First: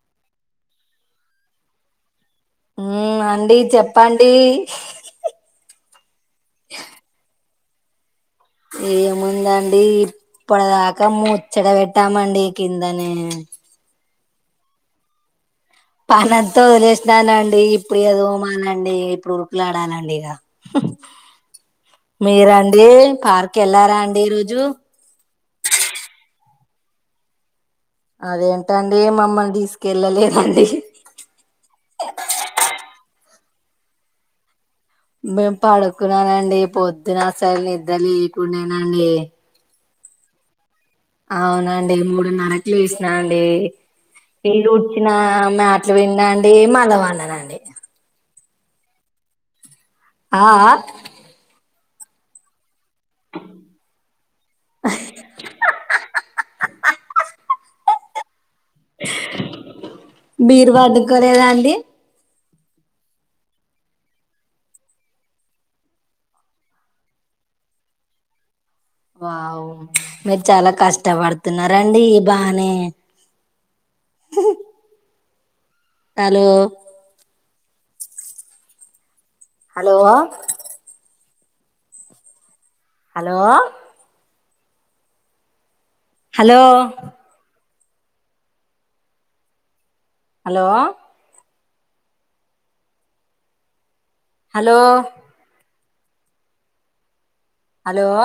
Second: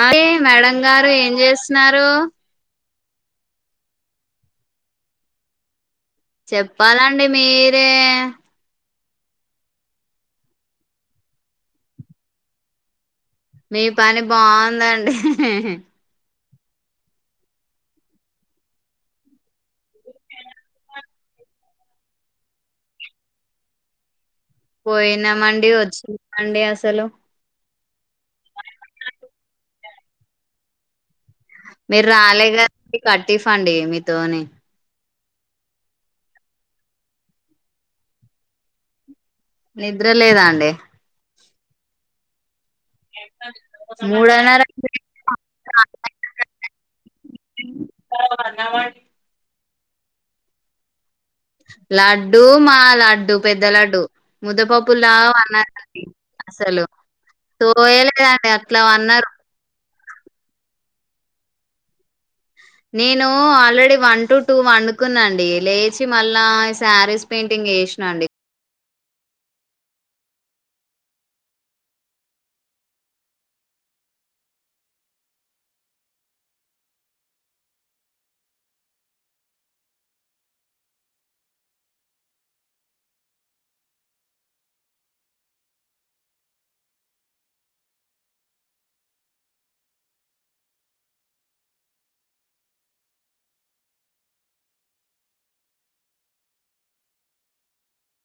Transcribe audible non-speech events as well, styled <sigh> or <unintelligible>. ఆయీ madam గారు ఏం చేస్తున్నారు? ఉ అండి చెప్పండి చెప్పాలండి మీరే ఏముందండి ఇప్పటిదాకా ముచ్చట పెట్టామండి కిందనే మీ పని బావుదండి పనింత ఒదిలేసిననండి ఇప్పుడు ఏదోమాలండి ఇప్పుడు ఉరుకులాడాలండి ఇగ <unintelligible> మీరండి పార్క్ ఎళ్లారండి రోజు పోయినా మండి వచ్చ మండి అసలు అదేంటండి మమ్మల్ని తీసుకెళ్ళలేదండి మీరు రాలే గదండి కట్టిఫ్ అండి మీతోని మేము పడుకున్నానండి పొద్దున అసల్ నిద్ర లేకుండేనండి నిద్ర లేదా అండి. అవునండి మూడున్నరకు లేసిన అండి మూడున్నర ఇల్లుడ్చిన మ్యాట్ లు విండిన అండి మళ్లా పంన్నానా అండి <unintelligible> ఆఆ లడ్డు మా లడ్డు పెద్ద లడ్డు ముద్దపప్పులా వన్నారండి అసలు సోయ్ లేదండి అట్లా వన్నారు మీరు వండుకోలేదా అండి నేను ఆల్రెడీ వన్ టు టూ వండుకున్నా అండి లేచి మళ్ళా శారీస్ పెయింటింగ్ ఏషన నా అండి వావ్ మీరు చాలా కష్టపడుతున్నరండి బానే <unintelligible> hello!? Hello hello hello hello hello hello